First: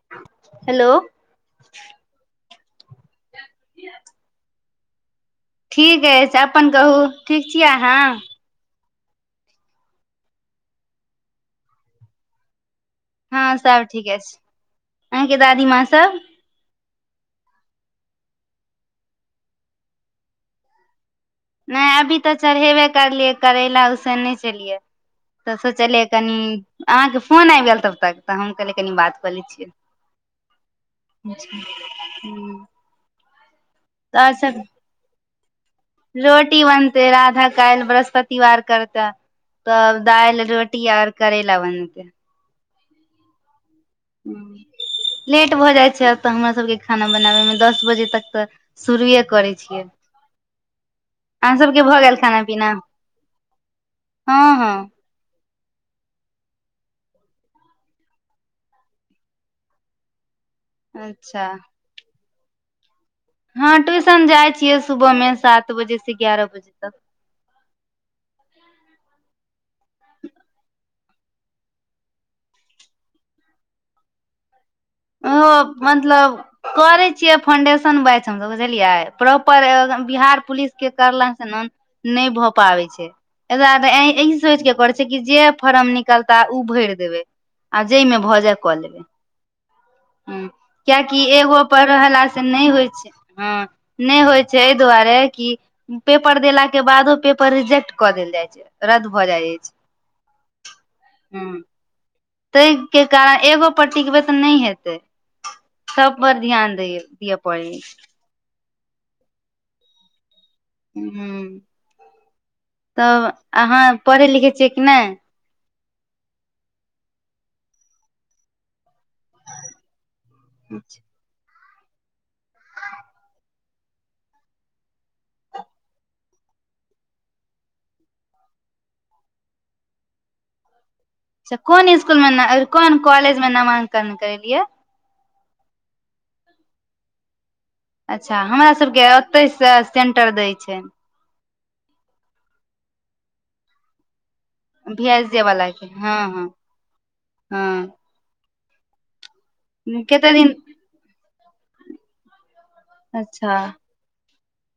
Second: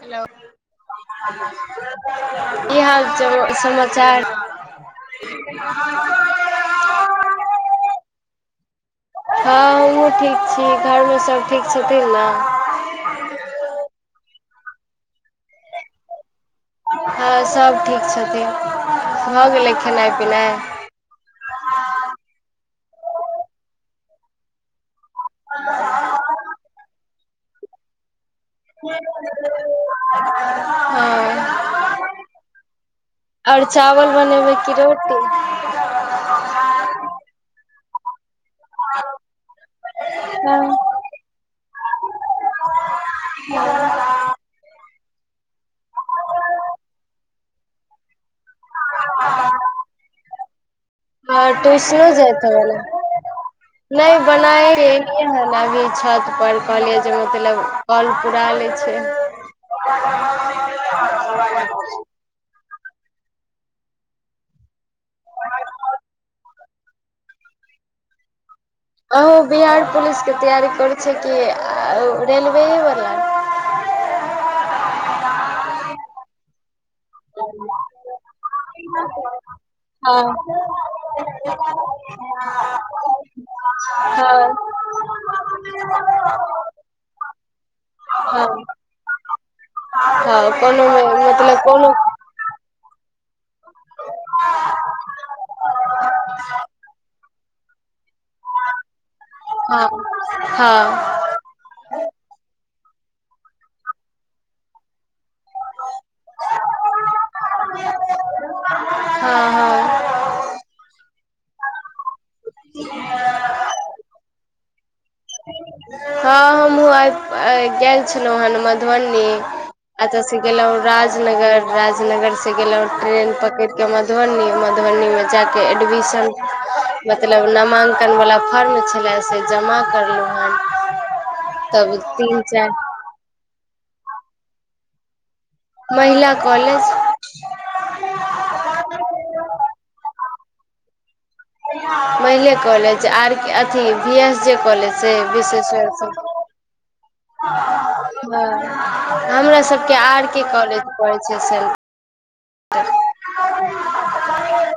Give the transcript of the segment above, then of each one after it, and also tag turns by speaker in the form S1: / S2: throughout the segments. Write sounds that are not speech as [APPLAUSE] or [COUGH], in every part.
S1: Hello
S2: hello
S1: की हाल छै हो समाचार
S2: ठीक ऐछ अपन कहू ठीक छिये अहाँ
S1: हा हमहुँ ठीक छी घर में सब ठीक छथिन नऽ
S2: हा सब ठीके छै अहाँंके दादी माँ सब
S1: हँ सब ठीक छथिन भऽ गेलै खेनाइ पिनाइ
S2: नय अभी तऽ चढ़ेबे करलियै करैला उसने छैलियै तऽ सोचलियै कनि अहाँके फोन आइब गेल तब तक तऽ हम कहलियै कनि बात कऽ लै छियै
S1: [INAUDIBLE] हँऽ
S2: हूँ
S1: आर चावल
S2: तऽ आओर
S1: बनेबै
S2: सब
S1: की रोटी
S2: रोटी बनते राधा काएल बृहस्पतिवार करता तब दाइल
S1: हँ
S2: रोटी आर करैला बनतै
S1: [INAUDIBLE]
S2: लेट भऽ जाइ छै तऽ हमरा सबके खाना बनाबै में दस बजे तक तऽ शुरुए करै छियै
S1: आ
S2: अहाँ सबके भऽ
S1: टुएसनो
S2: गेल खाना
S1: जाएत जेबै
S2: पीना
S1: नऽ नय
S2: हँ हँ
S1: बनाएब [INAUDIBLE] मतलब कॉल पूराइ ले छिय
S2: अच्छा हँ ट्यूशन जाइ छियै सुबह मे सात बजे से ग्यारह बजे तक
S1: अहों बिहार पुलिस के तैयारी करै छै कि रेलवेयेवला
S2: ओ मतलब करै छियै फाउंडेशन बैच हमसभ बुझलियै प्रॉपर
S1: हँ
S2: बिहार पुलिसके करला सऽ नऽ नय भऽ पाबै छै एहि दुआर ऐ एहि
S1: हँ
S2: सोच करै जे फारम निकलता उ भैर देबे आ जँ मे भऽ जाय
S1: हँ
S2: कऽ लेबै
S1: हँ
S2: ह
S1: कोनो
S2: कियकि
S1: मतलब
S2: एगो पर
S1: कोनो
S2: रहला से नय होइ छै हँ नय होइ छै ऐय दुआरे कि पेपर दे लाे बादो पे पर रिजेक्ट कऽ देल जाय छै रद्द भऽ जाय छै
S1: हँ हँ
S2: [UNINTELLIGIBLE] तैय केँ कारण एगो पर टिकबे तऽ नै हेतै सब पर ध्यान दै दिअ पड़ै है
S1: [UNINTELLIGIBLE]
S2: हु [INAUDIBLE] तब अहाँ पढ़ै लिखै छियै कि नै
S1: [UNINTELLIGIBLE] अत स गेलै
S2: अच्छा
S1: राज राजनगर राजनगर से गेलौं ट्रेन पकड़िक मधुबनी मधुबनी में जै केँ एडमिशन मतलब नामांकन वला फॉर्म छलै से जमा कलरू हन [UNINTELLIGIBLE]
S2: छ कोन इसकुल में कोन कॉलेज में नामांकन करेलियै
S1: महिला कॉलेज
S2: अच्छा हमरा सब केँ ओतय स सेंटर दै छै
S1: महिले कॉलेज आर केँ भी एस जे कॉलज
S2: भी
S1: से
S2: एस जे वाला
S1: विशेष [UNINTELLIGIBLE]
S2: के हँ हँ
S1: [UNINTELLIGIBLE]
S2: हँ
S1: ह हमरा सबके आर
S2: कते
S1: के
S2: दिन
S1: कॉलेज पढ़ै छै सेलफ
S2: अच्छा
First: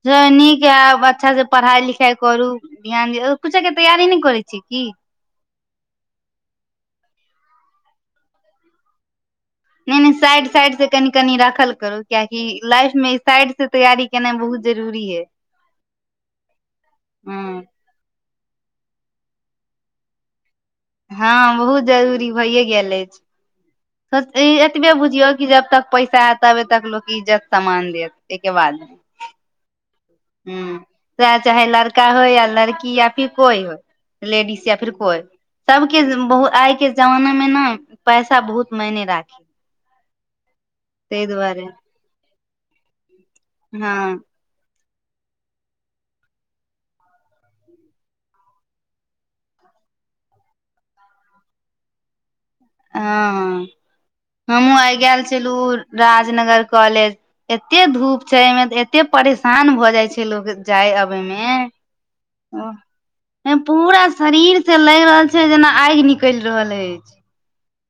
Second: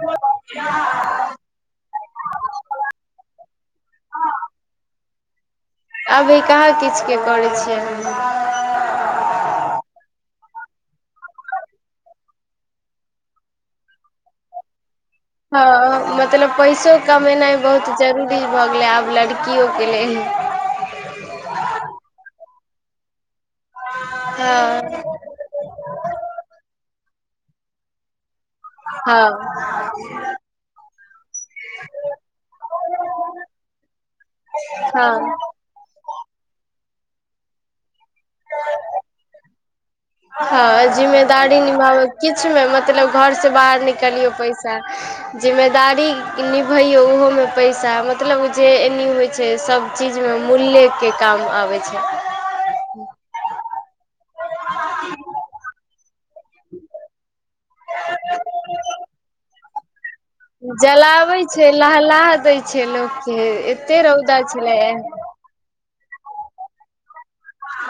S2: ज नीक है अच्छा से पढ़ाई लिखाई करू ध्यान दऔ कुछै केँ तैयारी नै करै छियै की
S1: अभी कहाँ किछ केँ करै छियै
S2: नै नै साइड साइड से कनि कनि राखल करू कियकि लाइफ में साइड से तैयारी केनाइ बहुत जरूरी है
S1: हँ मतलब पैसो कमेनै
S2: ह
S1: बहुत जरूरी भऽ गेलै आब लड़कियो कें लेल
S2: हँ बहुत जरूरी भैए गेल अछि [INAUDIBLE] एतबे
S1: हँ
S2: बुझियौ कि जब तक पैसा ऐत तबे तक लोक इज्जत सामान देत आए केँ बाद
S1: [UNINTELLIGIBLE]
S2: हु सेह चाहे लड़का होय या लड़की या फिर कोइ होय लेडीस या फिर कोइ
S1: हँ
S2: सब केँ आइ केँ जमाना मे ने पैसा बहुत मायने राखे
S1: हँ जिम्मेदारी निभाब किछ मे मतलब घर से बाहर
S2: हँ
S1: निकलियौ पैसा [UNINTELLIGIBLE] जिम्मेदारी निभैयऔ ओहोमे पैसा मतलब जे एनी होइ छै सब चीज में मूल्य केँ काम आबै छै
S2: हऽ हमहूँ आइ गेल छलुँ राजनगर कॉलेज एते धूप छै आए में तऽ एते परेशान भऽ जाय छै लोक
S1: जलाबै छै लहलाह दै छै लोक कें एते
S2: पूरा
S1: रौदा
S2: शरीर
S1: छलै
S2: से
S1: आए
S2: लागि रहल छै जेना आइग निकैल रहल ऐछ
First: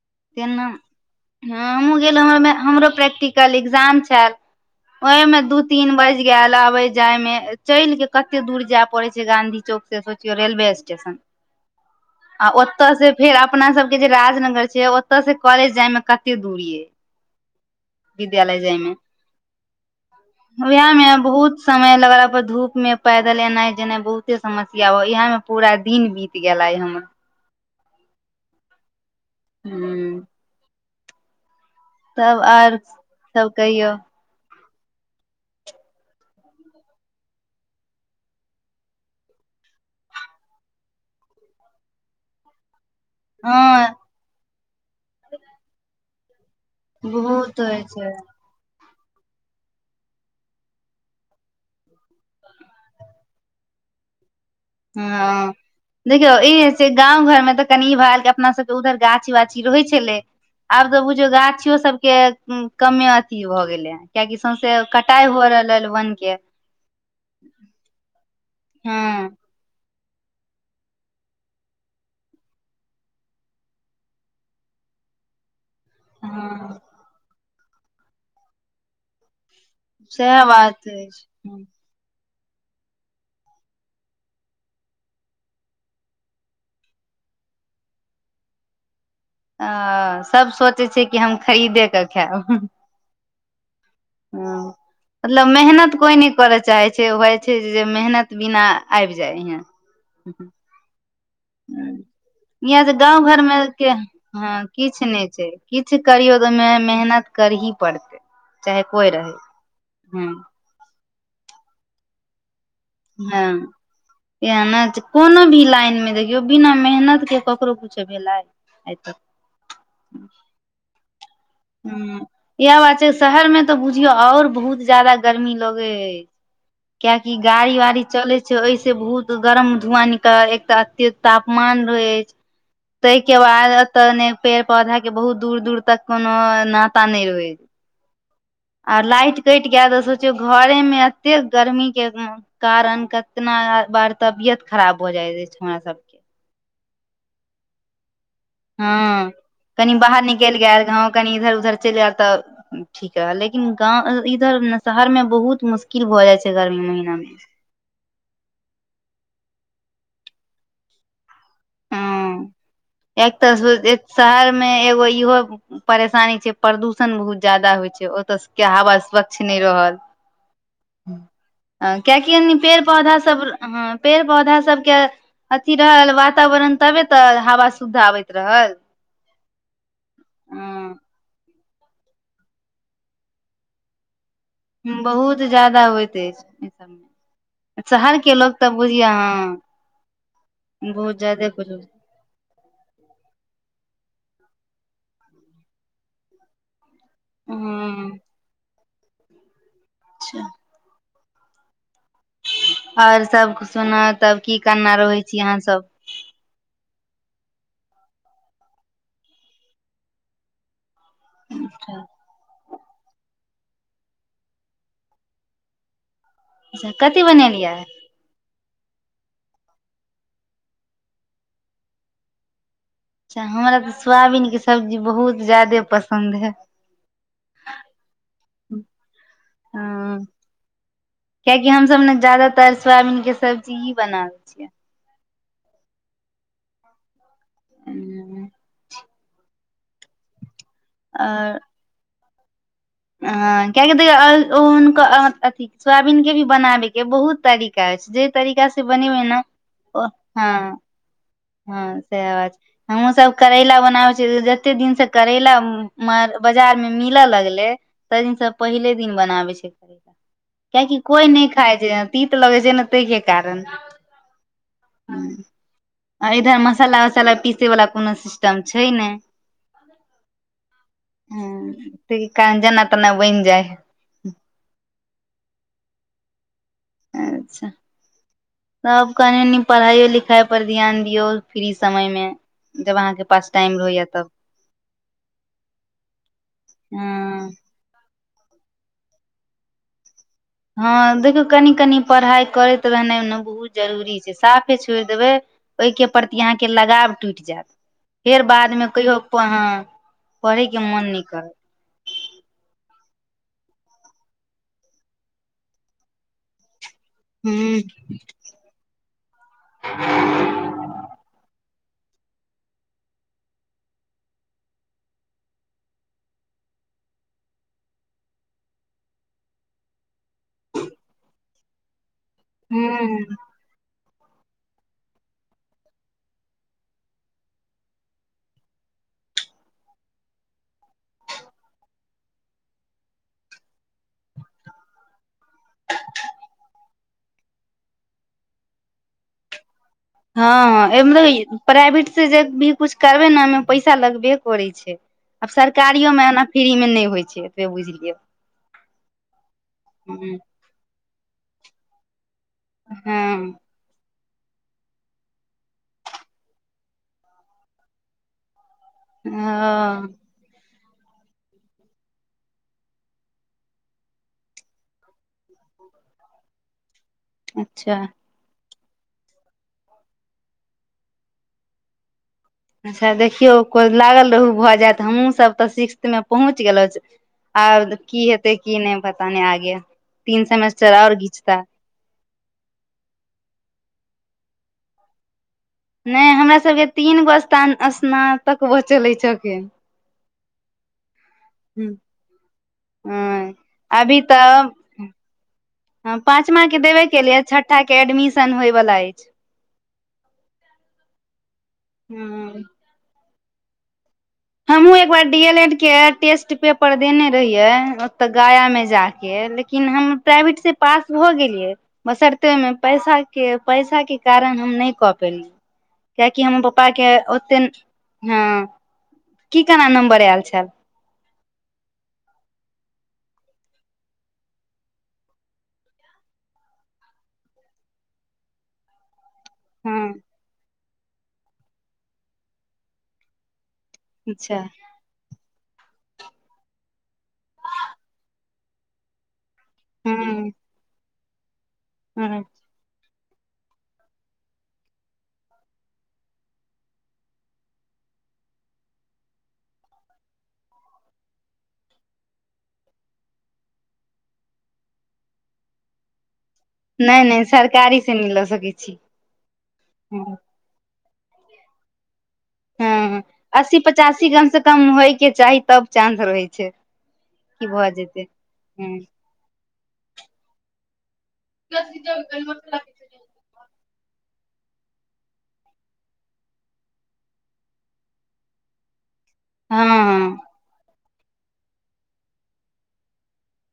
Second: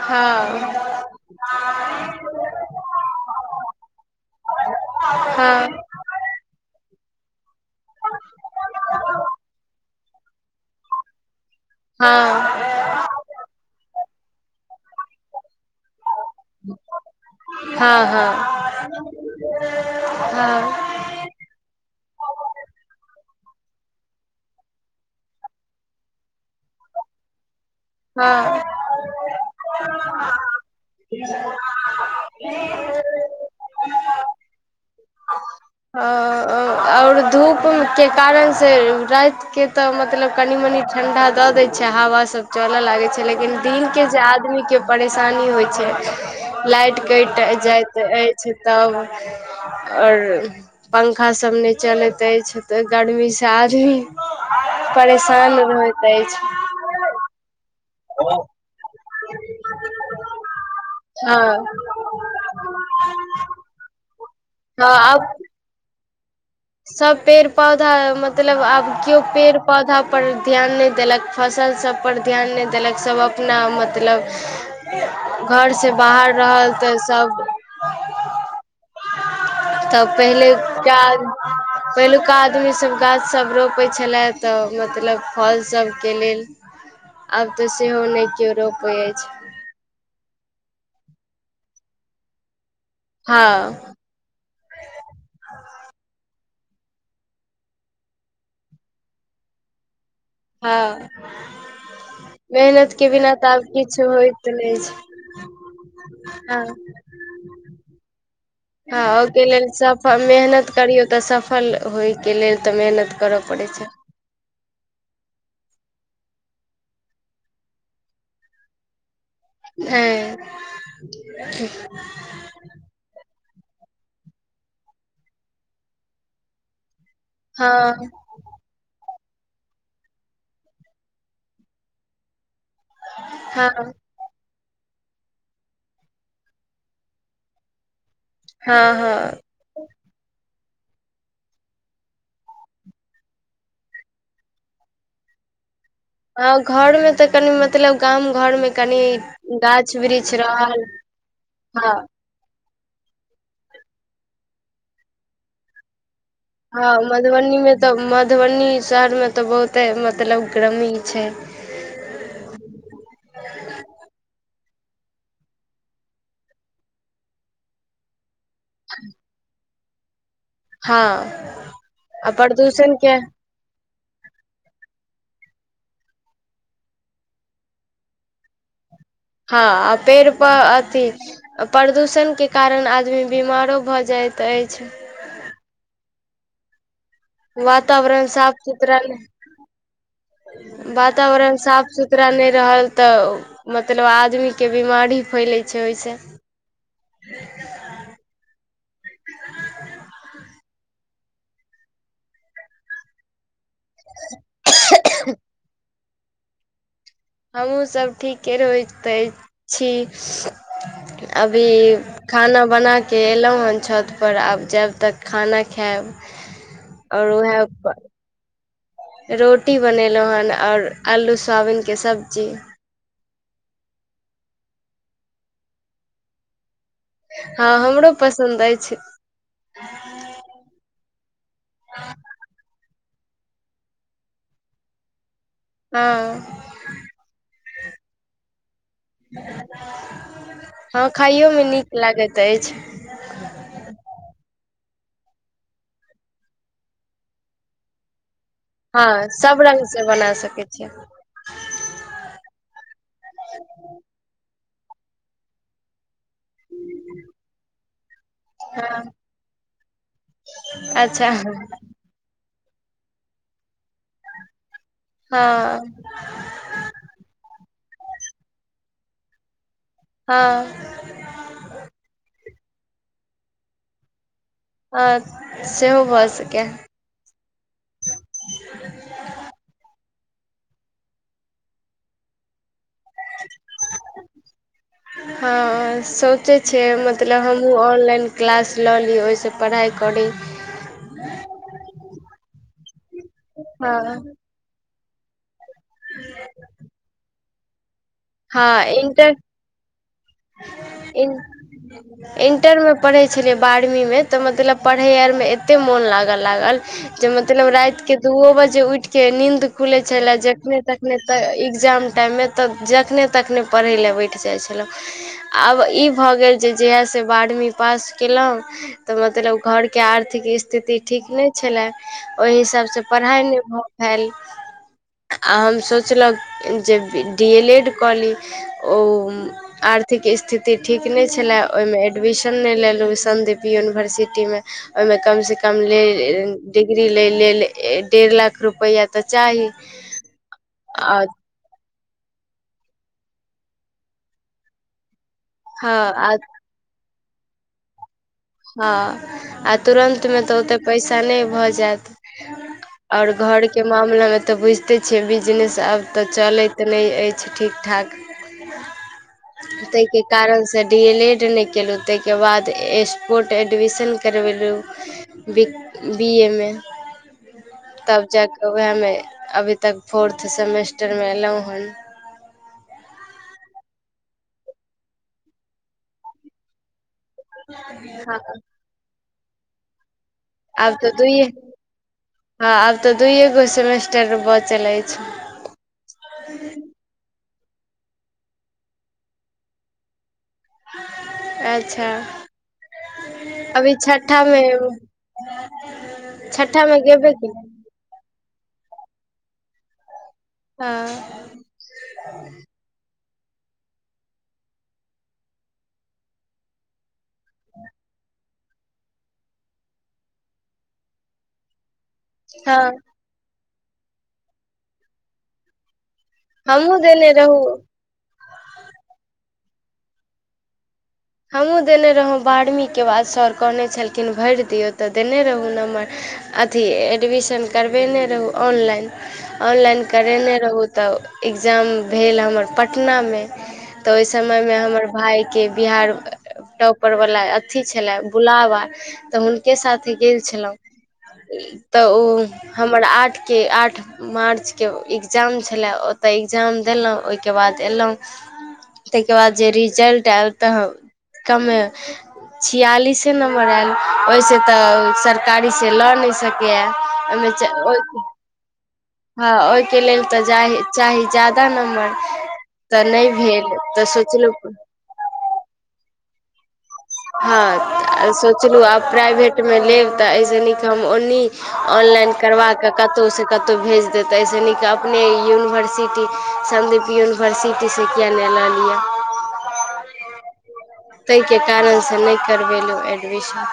S1: हँ
S2: तेन म [INAUDIBLE] हऽ हमहूँ गेल रहूँ हम हमरो प्रैक्टिकल एग्जाम छैल ओइ में दू
S1: हँ
S2: तीन बाइज गेल अबै जाय में चैल केँ कते दूर जै पड़ै छै गांधी चौक से सोचियौ रेलवे स्टेशन
S1: [INAUDIBLE]
S2: आ
S1: हँ
S2: ओत से फेर अपना सब केँ जे राजनगर छै ओतऽ से कॉलेज जाय म कते दूर ये
S1: हँ
S2: [INAUDIBLE]
S1: हँ
S2: विद्यालय जाय मे
S1: [UNINTELLIGIBLE]
S2: वैह में ए बहुत समय लगलाा पर धूप में पैदल एनाय जेनाय बहुते समस्या हो इहा में पूरा दिन बीत गेला हमर
S1: हँ
S2: हू
S1: [INAUDIBLE]
S2: तब आर सब कहियौ
S1: आओर धूप के कारन से राति के त मतलब कनी मनी ठंढ़ा द दै छै हवा सब चलऽ लागै छै लेकिन
S2: हँ
S1: दिनके जे आदमी के परेशानी होइ छै लाइट कटि
S2: बहुत होइ
S1: जाइत
S2: छै
S1: अछि तब आओर पंखा सभ नहि चलैत अछि तऽ गर्मी स आदमी
S2: हँ
S1: परेशान होइत ऐछ
S2: देखियौ ई गाँंव घर मे तऽ कनि इ भेल के अपना सब के उधर गाछी- वाछी रहै छलै आब तऽ बुझियौ
S1: हँ
S2: गाछियो सब के कमे अथी भ गेले हे कियाकि सौंसे
S1: हँ आब
S2: कटाई भऽ रहल हे वन के
S1: सब पेड़ पौधा मतलब आब केओ
S2: हँ
S1: पेड़ पौधा पर ध्यान नहि देलक फसल सभ पर ध्यान नहि देलक सभ अपना मतलब घरसँ बाहर रहल
S2: हँ
S1: तऽ सभ तब
S2: सएह
S1: पहिले
S2: बात
S1: काज
S2: अछि
S1: पहिलुका आदमी सभ गाछ सभ रोपैत छलय तऽ मतलब फल सभके लेल आब तऽ सेहो नहि केओ रोपैत ऐछ
S2: अ सब सोचै छै कि हम खरीदे क खायब
S1: हँ
S2: हँ मतलब मेहनत कोइ नै करय चाहै छै होइ छै जे मेहनत बिना आबि जाइ हे [INAUDIBLE]
S1: हँ
S2: हू येह जे
S1: मेहनत के
S2: गाँंव
S1: बिना
S2: घर
S1: तऽ
S2: मे
S1: आब
S2: के
S1: किछु होइत
S2: हँ
S1: नहि
S2: किछ नै छै किछ करियौ तऽ मे
S1: हँ
S2: मेह मेहनत करही पड़तै चाहे
S1: हँ
S2: कोइ रहै
S1: ओहिके लेल सफल
S2: हँ
S1: मेहनत करियौ तऽ सफल होयके लेल तऽ मेहनत करऽ
S2: हँ
S1: पड़ै छै
S2: इहे ने जे कोनो भी लाइन मे देखियौ बिना मेहनत के ककरो किछो भेलै आय तक
S1: एय
S2: ह इएह बात छै शहर मे तऽ बुझियौ आओर बहुत जादा गरमी लगै कियाकि गाड़ी वाड़ी
S1: हँ
S2: चलै ओहिसे बहुत गरम धुआं निकल एकटा अत्ते तापमान रहै अछि ताहिके बाद
S1: हँ
S2: एतऽ ने पेड़ -पौधा के बहुत दूर -दूर तक कोनो नाता नय रहै आर लाइट
S1: हँ
S2: कटि जाय त सोचियौ घरे में एते गरमी के कारन केतना बार तबियत खराब भऽ जाइत ऐछ हमरा सब के
S1: आ घर मे तऽ कनि म
S2: हँ कनी
S1: गाछ
S2: बाहर
S1: वृक्ष
S2: निकलि गेल
S1: रहल
S2: गाॅव कनि इधर उधर
S1: हँ
S2: चलि गेल तऽ ठीक रहल लेकिन गाँव इधर शहरमे बहुत मुश्किल भऽ जाइ छै गरमी
S1: हँ
S2: महीना मे
S1: मधुबनी तऽ मधुबनी शहरमे तऽ बहुते मतलब गर्मी छै
S2: हँ एक तर शहरमे एगो इहो परेशानी छै प्रदूषण बहुत ज्यादा होइ छै ओत स केँ हवा स्वच्छ नै रहल
S1: हँ
S2: [INAUDIBLE] [INAUDIBLE]
S1: आ
S2: कियकि पेड़
S1: प्रदूषण के
S2: पौधा सभ ह पेड़ पौधा सब केँ अथी रहल वातावरण तबे तऽ हवा शुद्ध अबैत रहल
S1: हँ आ पेड़ प
S2: ह
S1: अथी प्रदूषण केँ कारण आदमी बीमारो भऽ जाइत ऐछ
S2: बहुत ज्यादा होइत ऐछ ऐ सब में
S1: वातावरण साफ सुथरा [INAUDIBLE]
S2: बहुत ज्यादे
S1: वातावरण
S2: बुझ
S1: साफ सुथरा। सुथरा नै रहल तऽ मतलब आदमी केँ बीमारी फैलै छै ओइ स
S2: हु [UNINTELLIGIBLE] ओर सब सुना तब की करना रहै छी अहाँ सब
S1: हमहूँ सभ ठीके रहै तहै छी अभी खाना बना केँ एलौ है छत पर आब जैब तऽ खाना खैब
S2: अच्छा कथी बनेलियै
S1: रोटी बनैलौ हन और आलू सोयाबीन केँ सब्जी
S2: अच्छा हँ हमरा तऽ सोयाबीन केँ सब्जी बहुत ज्यादे पसन्द है
S1: हँ हमरो पसन्द ऐछ
S2: [UNINTELLIGIBLE] कियाकि हम सब न ज्यदातर सोयाबीन केँ सब्जी ही बनैब
S1: [UNINTELLIGIBLE]
S2: [UNINTELLIGIBLE]
S1: [UNINTELLIGIBLE] हँ रवैयो में नीक लागैत ऐछ
S2: हऽ किया की [UNINTELLIGIBLE] सोयाबीन केँ भी बनाबे केँ बहुत तरीका ऐछ जै तरीका से
S1: हँ
S2: बनैबै न
S1: सब रंग
S2: [INAUDIBLE]
S1: से
S2: ओ
S1: बना सकै
S2: हऽ
S1: छियै
S2: हँ सैह बात छै हमहुँ सब करैला बनाबै छी जते दिन से करैला मार बाजार में मिले लगले तै दिन सब पहिले
S1: हँ
S2: दिन बनाबै छै करैला किय कि कोई
S1: अच्छा
S2: नै खाय छै तीत लगै छै न तैय केँ कारण।
S1: हऽ
S2: आ इधर मसाला वसाला पीसे वला कोनो सिस्टम छै नै
S1: हँ
S2: हु तै कान जेना तना बन जाइ है
S1: हँ सेहो भऽ सकै
S2: अच्छा तब कनि मनी पढ़ाईयो लिखाई पर ध्यान दियऔ फ्री समय में जब अहाँकेँ
S1: [UNINTELLIGIBLE] हँ सोचे छियै मतलब
S2: ह
S1: हम हमहुँ ऑनलाइन क्लास लऽ ली ओइ स पढ़ाई करी
S2: हँ देखियौ कनि कनि पढ़ाई करैत रहनाइ ओने बहुत जरूरी छै
S1: हँ
S2: सा फे छोड़ देबै ओइ केँ प्रति अहाँ केँ लगाव टूट जैत फेर बाद
S1: हँ
S2: में कहियो प
S1: इन्टर
S2: हऽ [INAUDIBLE] पढ़े केँ मोन नै करत
S1: [UNINTELLIGIBLE] इंटर में पड़ै छलियै बारहवी में तऽ मतलब पढ़ै आर में एते मोन लाग लागल जे मतलब
S2: ह
S1: राइत केँ दूओ बजे उठ केँ नींन्द खुले छलै जखने तखने तऽ एग्जाम टाइममे तऽ जखने तखने पढ़ै लए बैठ जाइ छलहुँ आब ई भऽ गेल जे जहियासँ बारहमी पास कयलहुँ तऽ मतलब घरके आर आर्थिक स्थिति ठीक नहि छलै ओहि हिसाबसँ
S2: ह
S1: पढ़ाइ नहि भऽ भेल आ हम सोचल जे डी एल एड कऽ ली ओम आर्थिक स्थिति ठीक नहि छलय ओहिमे एडमिशन नहि लेलहुँ सन्दीप यूनिवर्सिटीमे ओहिमे कम से कम कम लेल डिग्री लै लेल डेढ़ लाख रुपैआ तऽ चाही
S2: हँ
S1: आ
S2: अमहरो प्राइवेट से जे भी कुछ करबे ने ओहिमे पैसा लगबे करै छै आब
S1: हँ
S2: सरकारियो मे
S1: आ
S2: एना फ्री मे नय होइ छै एतबे बुझलियै
S1: हँ आ तुरन्त मे तऽ ओते पैसा नय भऽ जायत और घर के मामला मे तऽ बुझते देखते छीय बिजनेस आब तऽ चलैत नय अछि ठीक ठाक ताय
S2: हँ
S1: के कारण से डी एल एड नय केलहु ताहि के बाद एस कोर्ट एडमिशन करबेलहुँ बीक बी ए मे
S2: अच्छा
S1: तब जाकऽ उएहमे अभी तक फोर्थ सेमेस्टरमे एयलहुँ हन
S2: अच्छा देखियौ को लागल रहू भऽ जायत हमहूँ सब तऽ सिक्स्थ मे पहुँच गेलहु आब की
S1: हँ
S2: हेतै की नय पता नय आगे तीन सेमेस्टर
S1: आब तऽ
S2: आओर
S1: दुइ
S2: घिचता
S1: हँ आब तऽ दुूइए गो सेमेस्टर बचलै अइछ
S2: नय हमरा सबके तीन गो स्न स्नातक बचल अइछ अखैन ह
S1: अच्छा
S2: ह अभी तऽ ह पाँचव के
S1: छठामे
S2: देबे के
S1: गेबे
S2: लिए
S1: केलहुँ
S2: छठा के एडमिशन होयवला अछि
S1: हँ।
S2: हँ। हमहुूँ एक बार डी एल एड के टेस्ट पेपर देने रहियै ओते गया में जा के ले लेकिन हम प्राइवेटसँ पास भऽ गेलियै बसरते मे
S1: हँ
S2: पैसा के पैसा के कारण हम नय कऽ पेलिय कियाकि हमर पापा
S1: हमहूँ
S2: के
S1: देने
S2: ओते
S1: रहू
S2: ह की केना नम्बर आयल छल
S1: हमहूँ देने रहौँ बारहवींके बाद सर कहने छलखिन भरि दियौ तऽ देने रहौ नम्बर अथी एडमिशन करबेने रहू ऑनलाइन ऑनलाइन
S2: हँ
S1: करयने रहू तऽ एक्जाम भेल हमर पटना मे तऽ ओय
S2: अच्छा
S1: समय मे हमर भायके बिहार टॉपर वला अथी छलए बुलाबा तऽ हुनके साथे
S2: हँ
S1: गेल छलहुं तऽ ओ
S2: हँ
S1: हमर आठ के आठ मार्चके एक्जाम छलय ओतय एकक्जाम देलहुँ ओहिके बाद अयलहुँ तय के बाद जे रिजल्ट आयल तऽ कमे छिआलिसे नम्बर आयल ओहि सँ तऽ सरकारी से लऽ नय सकैय किए ओय मे ओ म
S2: ल सकै छी
S1: त ओहिके लेल
S2: हँ
S1: तऽ जा चाही जादा नम्बर तऽ
S2: हँ
S1: नहि भेल
S2: अस्सी
S1: तऽ
S2: पचासी कम से
S1: सोचलहुँ
S2: कम होइ के चाही तब चानंस रहै छै की भऽ जेतै
S1: हँ सोचलहु
S2: हँ
S1: आब प्राइभेटमे लेब तऽ एहिसँ नीक हम ओ नी ऑनलाइन करबा कऽ कतो स कतो भेज देत ओए से निक अपने युनिवर्सिटी संदीप युनिवर्सिटी यूनिवर्सिटी सँ किएक नय लऽ लिअ
S2: हाऽ
S1: तेयके कारण सँ नय करबेलो एडमिशन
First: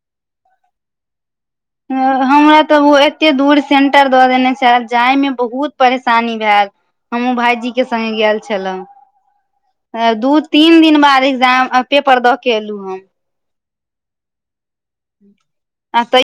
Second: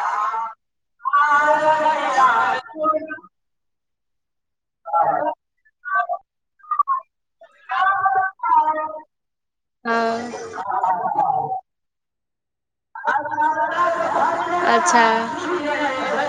S2: हां हमरा तऽ ओ एते दूर सेंटर दऽ देने छेल जाय मे बहुत परेशानी भेल हमहु भाईजी के सङ्गे गेल छलो
S1: हँ
S2: दू तीन दिन बाद एग्जाम पेपर दऽ के एलो हम
S1: अच्छा
S2: [UNINTELLIGIBLE] आ तऽ